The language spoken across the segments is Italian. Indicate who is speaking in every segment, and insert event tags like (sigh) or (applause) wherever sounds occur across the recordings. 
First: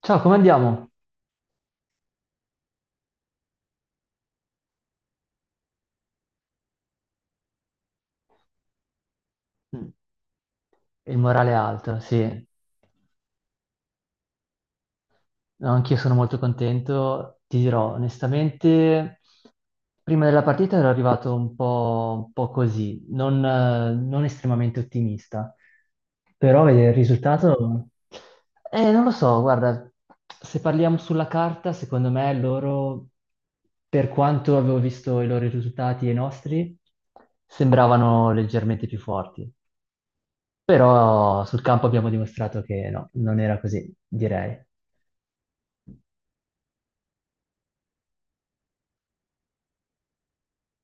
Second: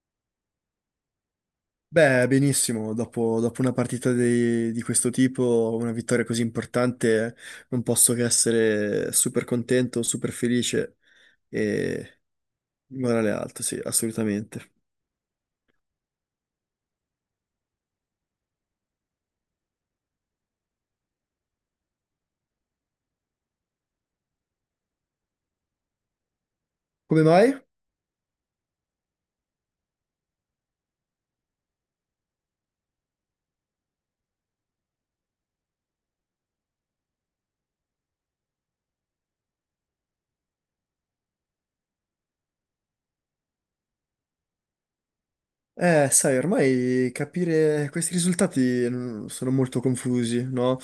Speaker 1: Ciao, come andiamo?
Speaker 2: Beh, benissimo, dopo una partita di questo tipo, una vittoria così importante, non posso che essere super
Speaker 1: Mm.
Speaker 2: contento, super felice
Speaker 1: Il morale è alto,
Speaker 2: e
Speaker 1: sì.
Speaker 2: morale alto, sì, assolutamente.
Speaker 1: No, anch'io sono molto contento. Ti dirò, onestamente, prima della partita ero arrivato un po' così, non, non estremamente ottimista. Però vedere il
Speaker 2: Come mai?
Speaker 1: risultato... Non lo so, guarda, se parliamo sulla carta, secondo me loro, per quanto avevo visto i loro risultati e i nostri, sembravano leggermente più forti. Però sul campo abbiamo dimostrato che no, non era così, direi.
Speaker 2: Sai, ormai capire questi risultati sono molto confusi, no?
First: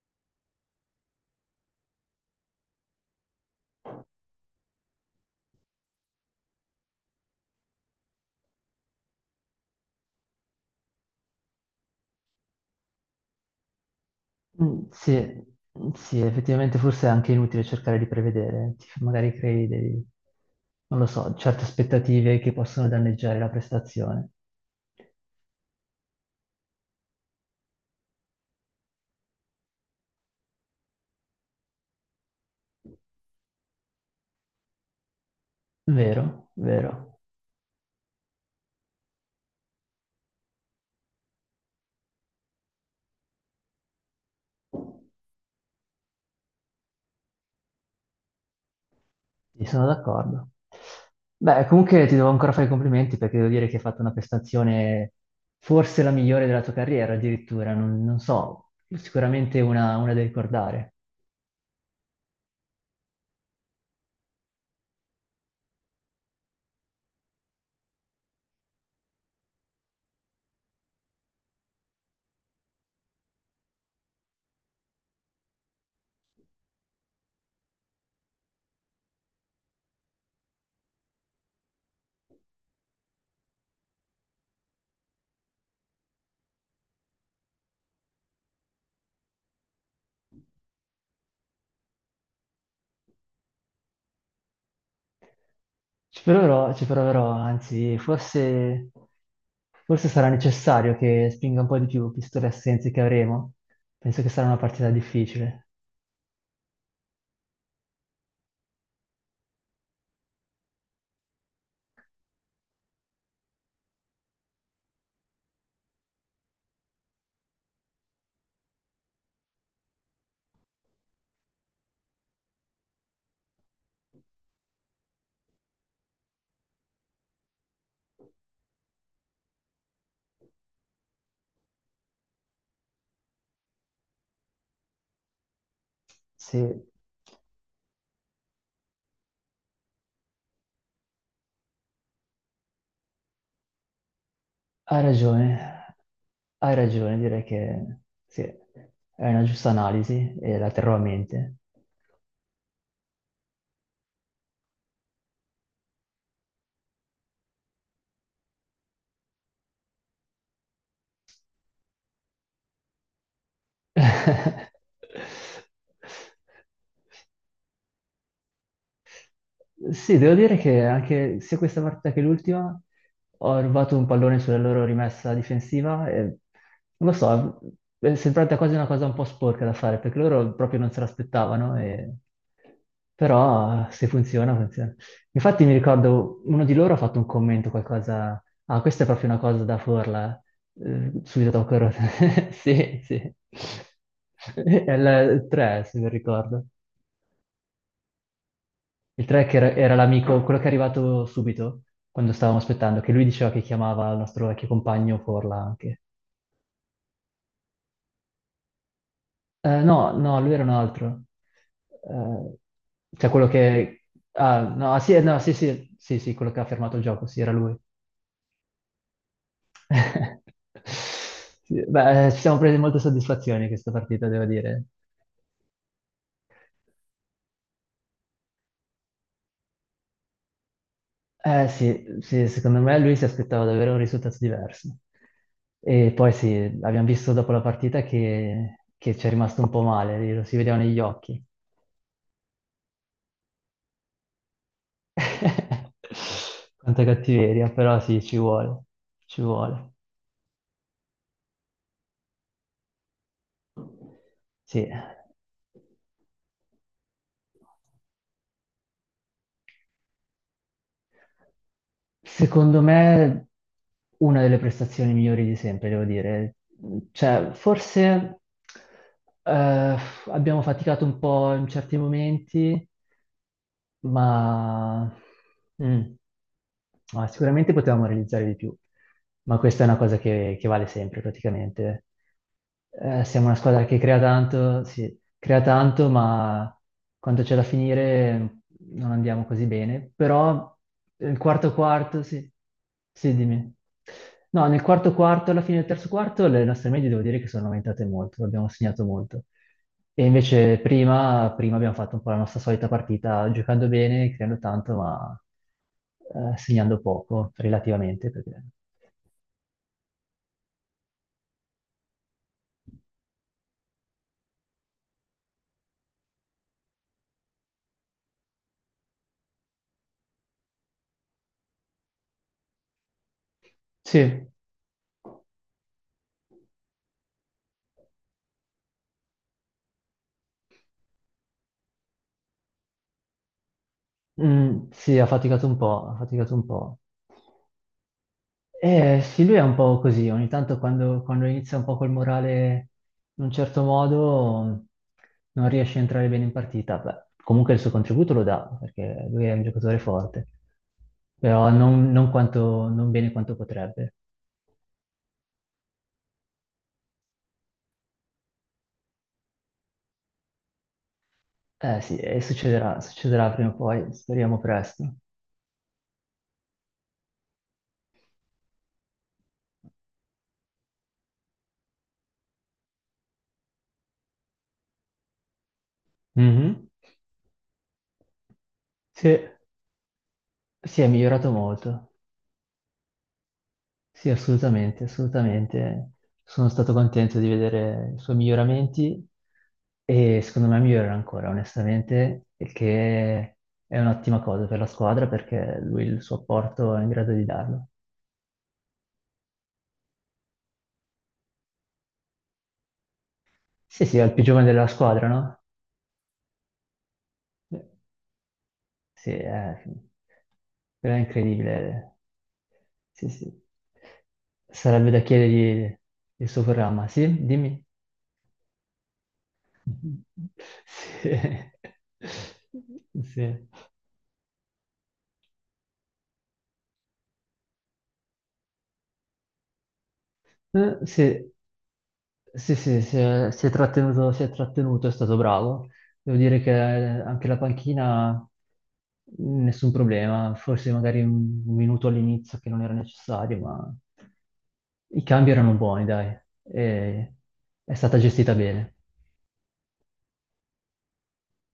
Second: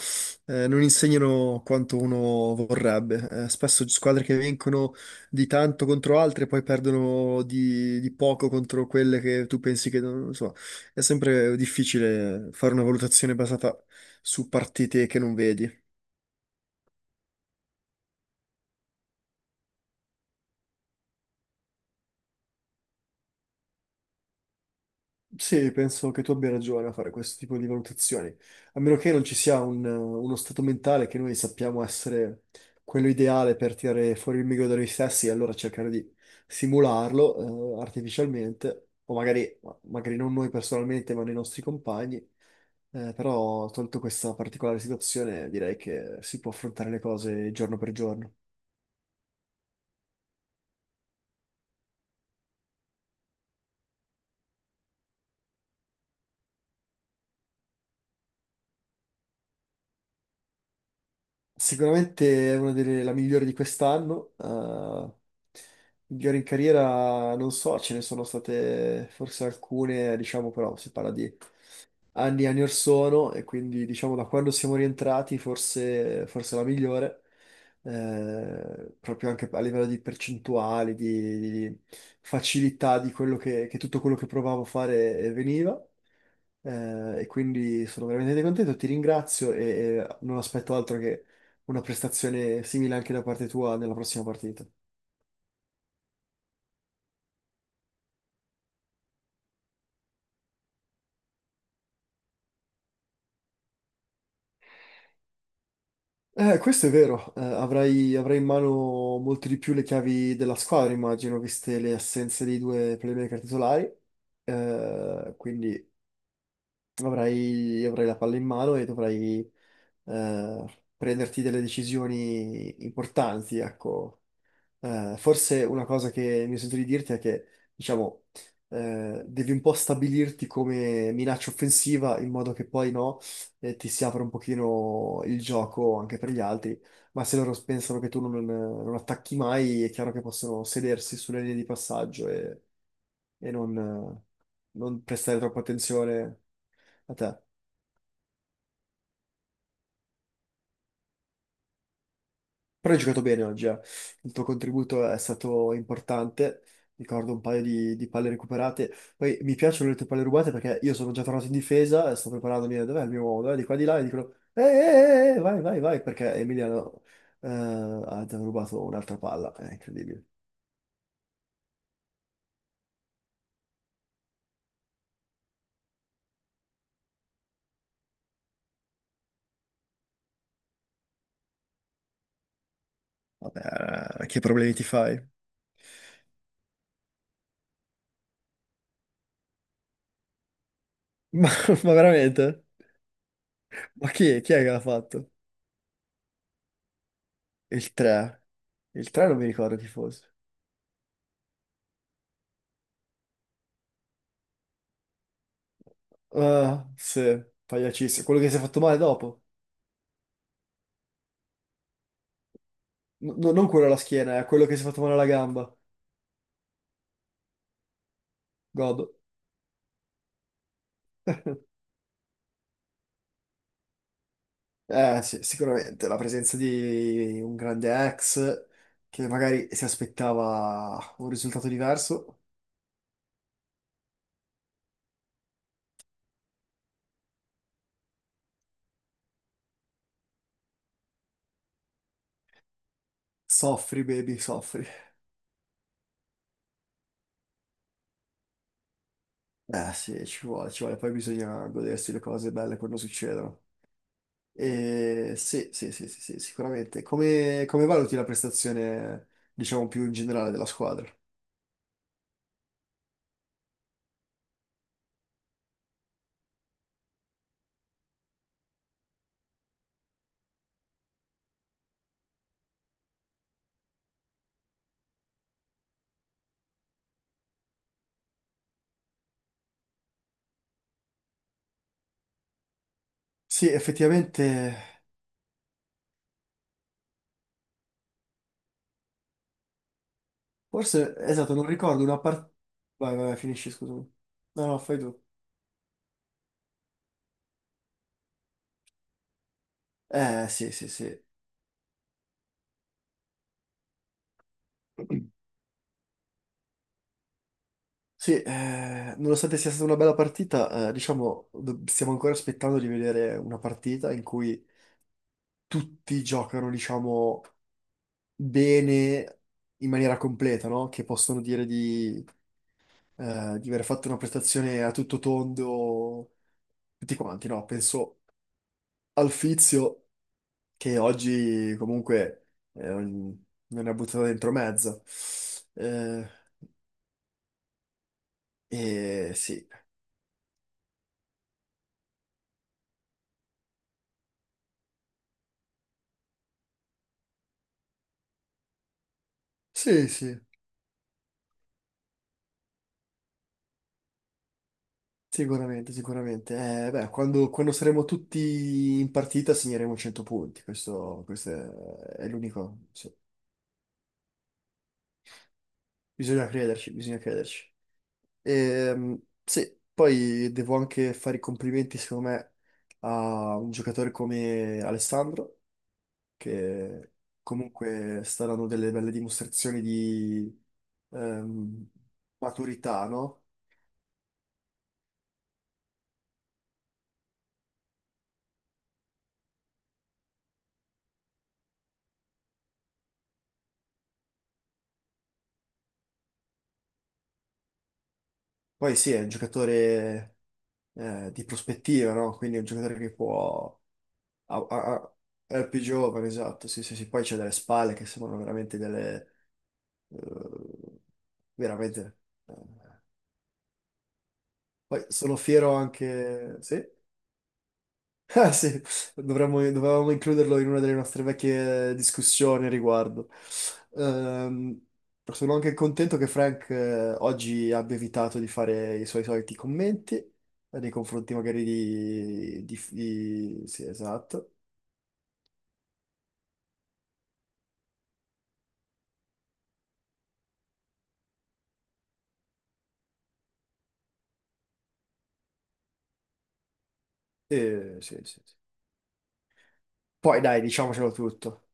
Speaker 2: Non insegnano quanto uno vorrebbe. Spesso squadre che vincono di tanto contro altre poi perdono di poco contro quelle che tu pensi che non so. È sempre difficile fare una valutazione basata su
Speaker 1: Mm.
Speaker 2: partite che non
Speaker 1: Sì,
Speaker 2: vedi.
Speaker 1: sì, effettivamente forse è anche inutile cercare di prevedere, magari crei dei, non lo so, certe aspettative che possono danneggiare la prestazione.
Speaker 2: Sì, penso che tu abbia ragione a fare questo tipo di valutazioni, a meno che non ci sia uno stato mentale che noi sappiamo essere quello ideale per tirare fuori il meglio da noi stessi e allora cercare di
Speaker 1: Vero, vero,
Speaker 2: simularlo, artificialmente, o magari non noi personalmente, ma nei nostri compagni. Però, tolto questa particolare situazione, direi che si può affrontare le cose giorno per giorno.
Speaker 1: sì, sono d'accordo. Beh, comunque ti devo ancora fare i complimenti perché devo dire che hai fatto una prestazione forse la migliore della tua carriera addirittura, non, non so, sicuramente una da ricordare.
Speaker 2: Sicuramente è una delle la migliore di quest'anno. Migliore in carriera, non so, ce ne sono state forse alcune, diciamo, però si parla di anni e anni or sono e quindi diciamo da quando siamo rientrati forse, la migliore, proprio anche a livello di percentuali, di facilità di quello che tutto quello che provavo a fare veniva. E quindi sono veramente contento, ti ringrazio e non aspetto altro che una prestazione simile anche da parte tua nella prossima partita.
Speaker 1: Ci proverò, anzi, forse, forse sarà necessario che spinga un po' di più, visto le assenze che avremo. Penso che sarà una partita difficile.
Speaker 2: Questo è vero, avrai in mano molto di più le chiavi della squadra, immagino, viste le assenze dei due playmaker titolari. Quindi avrai la palla in mano e dovrai prenderti delle decisioni importanti, ecco. Forse una cosa che mi sento di dirti è che, diciamo, devi un po' stabilirti come minaccia offensiva in modo che poi no, ti si apra un pochino il gioco anche per gli altri,
Speaker 1: Sì,
Speaker 2: ma se loro pensano che tu non attacchi mai, è chiaro che possono sedersi sulle linee di passaggio e non, eh,
Speaker 1: hai
Speaker 2: non prestare
Speaker 1: ragione,
Speaker 2: troppa attenzione
Speaker 1: hai
Speaker 2: a
Speaker 1: ragione,
Speaker 2: te.
Speaker 1: direi che sì, è una giusta analisi e la terrò a mente.
Speaker 2: Però hai giocato bene oggi, eh. Il tuo contributo è stato importante. Ricordo un paio di palle recuperate. Poi mi piacciono le tue palle rubate perché io sono già tornato in difesa e sto preparandomi. Dov'è il mio uomo? Dov'è? Di qua di là. E dicono:
Speaker 1: (laughs)
Speaker 2: vai, vai, vai. Perché Emiliano ha già rubato un'altra palla. È
Speaker 1: Sì,
Speaker 2: incredibile.
Speaker 1: devo dire che anche sia questa partita che l'ultima ho rubato un pallone sulla loro rimessa difensiva e non lo so, è sembrata quasi una cosa un po' sporca da fare perché loro proprio non se l'aspettavano, e- però se
Speaker 2: Vabbè, che
Speaker 1: funziona,
Speaker 2: problemi ti
Speaker 1: funziona.
Speaker 2: fai?
Speaker 1: Infatti mi ricordo uno di loro ha fatto un commento, qualcosa, ah, questa è proprio una cosa da Forla,
Speaker 2: (laughs) Ma,
Speaker 1: subito dopo Corona.
Speaker 2: ma
Speaker 1: (laughs)
Speaker 2: veramente?
Speaker 1: Sì, sì.
Speaker 2: Ma è chi
Speaker 1: (laughs)
Speaker 2: è che l'ha
Speaker 1: È
Speaker 2: fatto?
Speaker 1: il 3, se non ricordo.
Speaker 2: Il 3. Il
Speaker 1: Il
Speaker 2: 3 non mi
Speaker 1: track era,
Speaker 2: ricordo chi
Speaker 1: era
Speaker 2: fosse.
Speaker 1: l'amico, quello che è arrivato subito, quando stavamo aspettando, che lui diceva che chiamava il nostro vecchio compagno Forla anche.
Speaker 2: Ah, sì, pagliacissimo. Quello che si è fatto male dopo.
Speaker 1: No, no, lui era un altro. Eh, cioè
Speaker 2: No-
Speaker 1: quello
Speaker 2: no, non quello alla
Speaker 1: che...
Speaker 2: schiena, è
Speaker 1: Ah,
Speaker 2: quello che si è
Speaker 1: no, ah,
Speaker 2: fatto male
Speaker 1: sì,
Speaker 2: alla
Speaker 1: no, sì,
Speaker 2: gamba.
Speaker 1: sì, sì, sì, quello che ha fermato il gioco, sì, era lui.
Speaker 2: God.
Speaker 1: (laughs) Sì, beh, ci siamo presi molte soddisfazioni questa partita, devo dire.
Speaker 2: Eh sì, sicuramente la presenza di un grande ex che magari si aspettava un
Speaker 1: Eh
Speaker 2: risultato
Speaker 1: sì,
Speaker 2: diverso.
Speaker 1: sì, secondo me lui si aspettava davvero un risultato diverso. E poi sì, abbiamo visto dopo la partita che ci è rimasto un po' male, lo si vedeva negli occhi.
Speaker 2: Soffri, baby, soffri.
Speaker 1: (laughs) Quanta cattiveria, però sì, ci vuole, ci vuole.
Speaker 2: Eh sì, ci vuole, ci vuole. Poi bisogna godersi le cose belle quando succedono.
Speaker 1: Sì.
Speaker 2: E sì, sì, sì, sì, sì, sicuramente. Come valuti la prestazione, diciamo, più in generale della squadra?
Speaker 1: Secondo me una delle prestazioni migliori di sempre, devo dire. Cioè, forse eh, abbiamo faticato un po' in certi momenti, ma mm, ma sicuramente potevamo realizzare di più, ma questa è una cosa che vale sempre praticamente. Siamo una
Speaker 2: Sì,
Speaker 1: squadra che crea tanto,
Speaker 2: effettivamente.
Speaker 1: sì, crea tanto, ma quando c'è da finire non andiamo così bene. Però
Speaker 2: Forse,
Speaker 1: il
Speaker 2: esatto, non
Speaker 1: quarto
Speaker 2: ricordo una
Speaker 1: quarto, sì,
Speaker 2: parte. Vai, vai,
Speaker 1: sì,
Speaker 2: vai, finisci,
Speaker 1: dimmi.
Speaker 2: scusami.
Speaker 1: No,
Speaker 2: No, no,
Speaker 1: nel
Speaker 2: fai
Speaker 1: quarto
Speaker 2: tu.
Speaker 1: quarto, alla fine del terzo quarto, le nostre medie devo dire che sono aumentate molto, abbiamo segnato molto. E
Speaker 2: Sì,
Speaker 1: invece
Speaker 2: sì, sì.
Speaker 1: prima abbiamo fatto un po' la nostra solita partita, giocando bene, creando tanto, ma segnando poco, relativamente.
Speaker 2: Sì,
Speaker 1: Perché-
Speaker 2: eh, nonostante sia stata una bella partita, diciamo, stiamo ancora aspettando di vedere una partita in cui tutti giocano, diciamo, bene in maniera completa, no? Che possono dire di aver fatto una
Speaker 1: Sì,
Speaker 2: prestazione a tutto tondo, tutti quanti, no? Penso al Fizio, che oggi comunque me ne ha buttato dentro
Speaker 1: mm,
Speaker 2: mezza.
Speaker 1: sì, ha faticato un po', ha
Speaker 2: Eh,
Speaker 1: faticato un po'.
Speaker 2: e
Speaker 1: Sì, lui è
Speaker 2: sì,
Speaker 1: un po' così, ogni tanto quando, quando inizia un po' col morale in un certo modo non riesce a entrare bene in partita. Beh, comunque il suo contributo lo dà, perché lui è un giocatore
Speaker 2: sì, sì,
Speaker 1: forte, però non, non quanto- non bene quanto potrebbe.
Speaker 2: sicuramente, sicuramente. Beh, quando saremo tutti in partita segneremo 100 punti, questo
Speaker 1: Eh sì,
Speaker 2: è
Speaker 1: e
Speaker 2: l'unico.
Speaker 1: succederà,
Speaker 2: Sì.
Speaker 1: succederà prima o poi, speriamo presto.
Speaker 2: Bisogna crederci, bisogna crederci. Sì, poi devo anche fare i complimenti, secondo me, a un giocatore come Alessandro
Speaker 1: Mhm.
Speaker 2: che comunque saranno delle belle
Speaker 1: Sì,
Speaker 2: dimostrazioni di
Speaker 1: si è migliorato
Speaker 2: ehm,
Speaker 1: molto.
Speaker 2: maturità, no?
Speaker 1: Sì, assolutamente, assolutamente. Sono stato contento di vedere i suoi miglioramenti e secondo me migliorerà ancora, onestamente, il che è un'ottima cosa per la squadra perché lui il suo apporto è in grado di darlo.
Speaker 2: Poi sì, è un giocatore di prospettiva, no? Quindi è un giocatore che può.
Speaker 1: Sì, sì, è il più giovane
Speaker 2: ha-
Speaker 1: della
Speaker 2: ha- ha-
Speaker 1: squadra, no?
Speaker 2: è più giovane, esatto, sì, sì, sì. Poi c'è delle spalle che sembrano veramente
Speaker 1: Sì,
Speaker 2: delle...
Speaker 1: è,
Speaker 2: eh,
Speaker 1: però è incredibile.
Speaker 2: veramente... eh.
Speaker 1: Sì, sì.
Speaker 2: Poi
Speaker 1: Sarebbe da
Speaker 2: sono fiero
Speaker 1: chiedergli il
Speaker 2: anche.
Speaker 1: suo
Speaker 2: Sì?
Speaker 1: programma, sì? Dimmi.
Speaker 2: Ah sì, dovevamo
Speaker 1: (laughs)
Speaker 2: includerlo in una delle nostre
Speaker 1: Sì.
Speaker 2: vecchie discussioni a riguardo.
Speaker 1: Sì.
Speaker 2: Ehm, sono anche contento che Frank oggi abbia evitato di fare i suoi soliti commenti nei confronti
Speaker 1: Sì,
Speaker 2: magari di...
Speaker 1: sì,
Speaker 2: di-
Speaker 1: sì, si è,
Speaker 2: di-
Speaker 1: si è
Speaker 2: Sì,
Speaker 1: trattenuto, si è
Speaker 2: esatto.
Speaker 1: trattenuto, è stato bravo. Devo dire che anche la panchina, nessun problema, forse magari un minuto all'inizio che non era necessario, ma i cambi erano buoni, dai, e è
Speaker 2: E,
Speaker 1: stata
Speaker 2: sì, sì,
Speaker 1: gestita
Speaker 2: sì.
Speaker 1: bene.
Speaker 2: Poi dai, diciamocelo tutto.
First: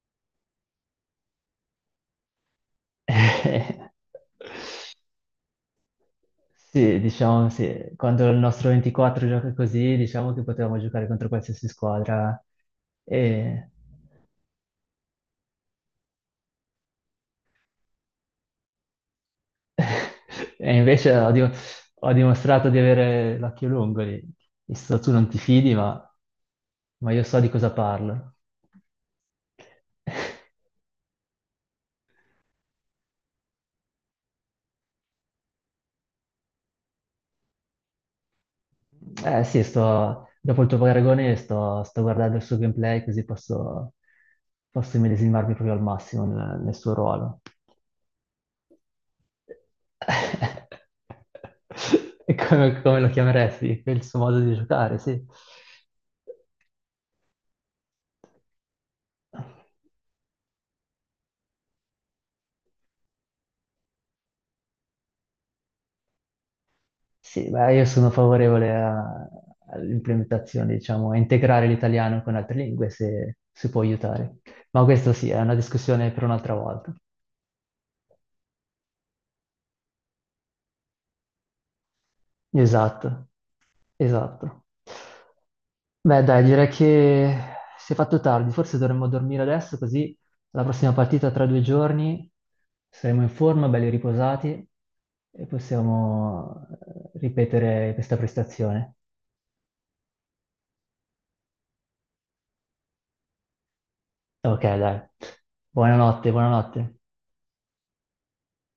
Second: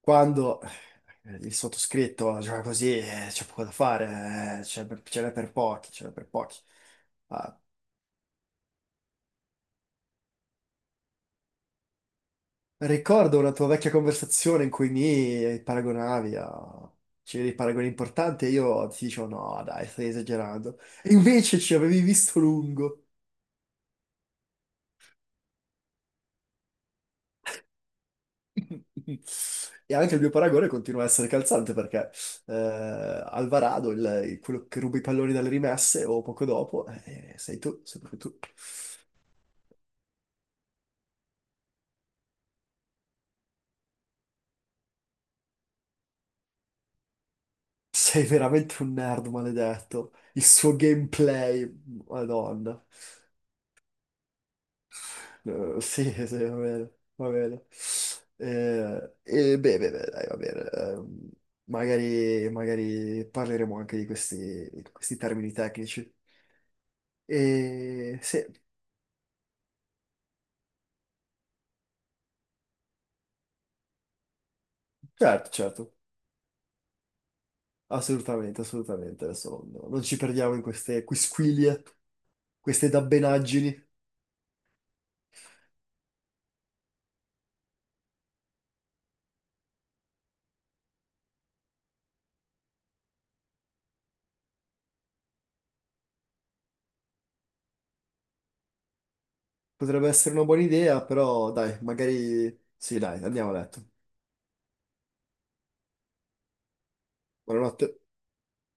Speaker 2: Quando il sottoscritto gioca così, c'è poco da
Speaker 1: (laughs)
Speaker 2: fare, ce n'è per pochi, ce n'è per pochi.
Speaker 1: Sì, diciamo
Speaker 2: Ah,
Speaker 1: sì, quando il nostro 24 gioca così, diciamo che potevamo giocare contro qualsiasi squadra
Speaker 2: ricordo una tua
Speaker 1: e
Speaker 2: vecchia conversazione in cui mi paragonavi a. C'erano dei paragoni importanti e io ti dicevo no, dai, stai
Speaker 1: (laughs) E
Speaker 2: esagerando. E
Speaker 1: invece ho,
Speaker 2: invece ci avevi
Speaker 1: ho
Speaker 2: visto
Speaker 1: dimostrato di
Speaker 2: lungo.
Speaker 1: avere l'occhio lungo lì. Visto, tu non ti fidi, ma io so di cosa parlo.
Speaker 2: (laughs) E anche il mio paragone
Speaker 1: (laughs)
Speaker 2: continua a essere calzante perché Alvarado, quello che ruba i palloni dalle rimesse o poco dopo, sei tu, sei proprio tu.
Speaker 1: Eh sì, sto, dopo il tuo paragone sto, sto guardando il suo gameplay così posso, posso immedesimarmi proprio al massimo nel, nel suo ruolo.
Speaker 2: Sei veramente un nerd maledetto. Il suo
Speaker 1: (laughs)
Speaker 2: gameplay,
Speaker 1: E come,
Speaker 2: madonna.
Speaker 1: come lo chiameresti? È Il suo modo di giocare, sì.
Speaker 2: Sì, (laughs) sì, va bene, va bene. E beh, beh, beh, dai, va bene. Magari parleremo anche di questi, termini tecnici.
Speaker 1: Sì, beh, io sono
Speaker 2: E sì,
Speaker 1: favorevole a- all'implementazione, diciamo, a integrare l'italiano con altre lingue se si può aiutare. Ma questo sì, è
Speaker 2: certo,
Speaker 1: una
Speaker 2: certo,
Speaker 1: discussione per un'altra volta.
Speaker 2: assolutamente, assolutamente. Adesso non ci perdiamo in queste quisquilie, queste
Speaker 1: Esatto,
Speaker 2: dabbenaggini.
Speaker 1: esatto. Beh, dai, direi che si è fatto tardi, forse dovremmo dormire adesso, così la prossima partita tra 2 giorni saremo in forma, belli riposati e possiamo ripetere questa prestazione.
Speaker 2: Potrebbe essere una buona idea, però dai, magari. Sì, dai, andiamo a letto.
Speaker 1: Ok, dai. Buonanotte, buonanotte.
Speaker 2: Buonanotte.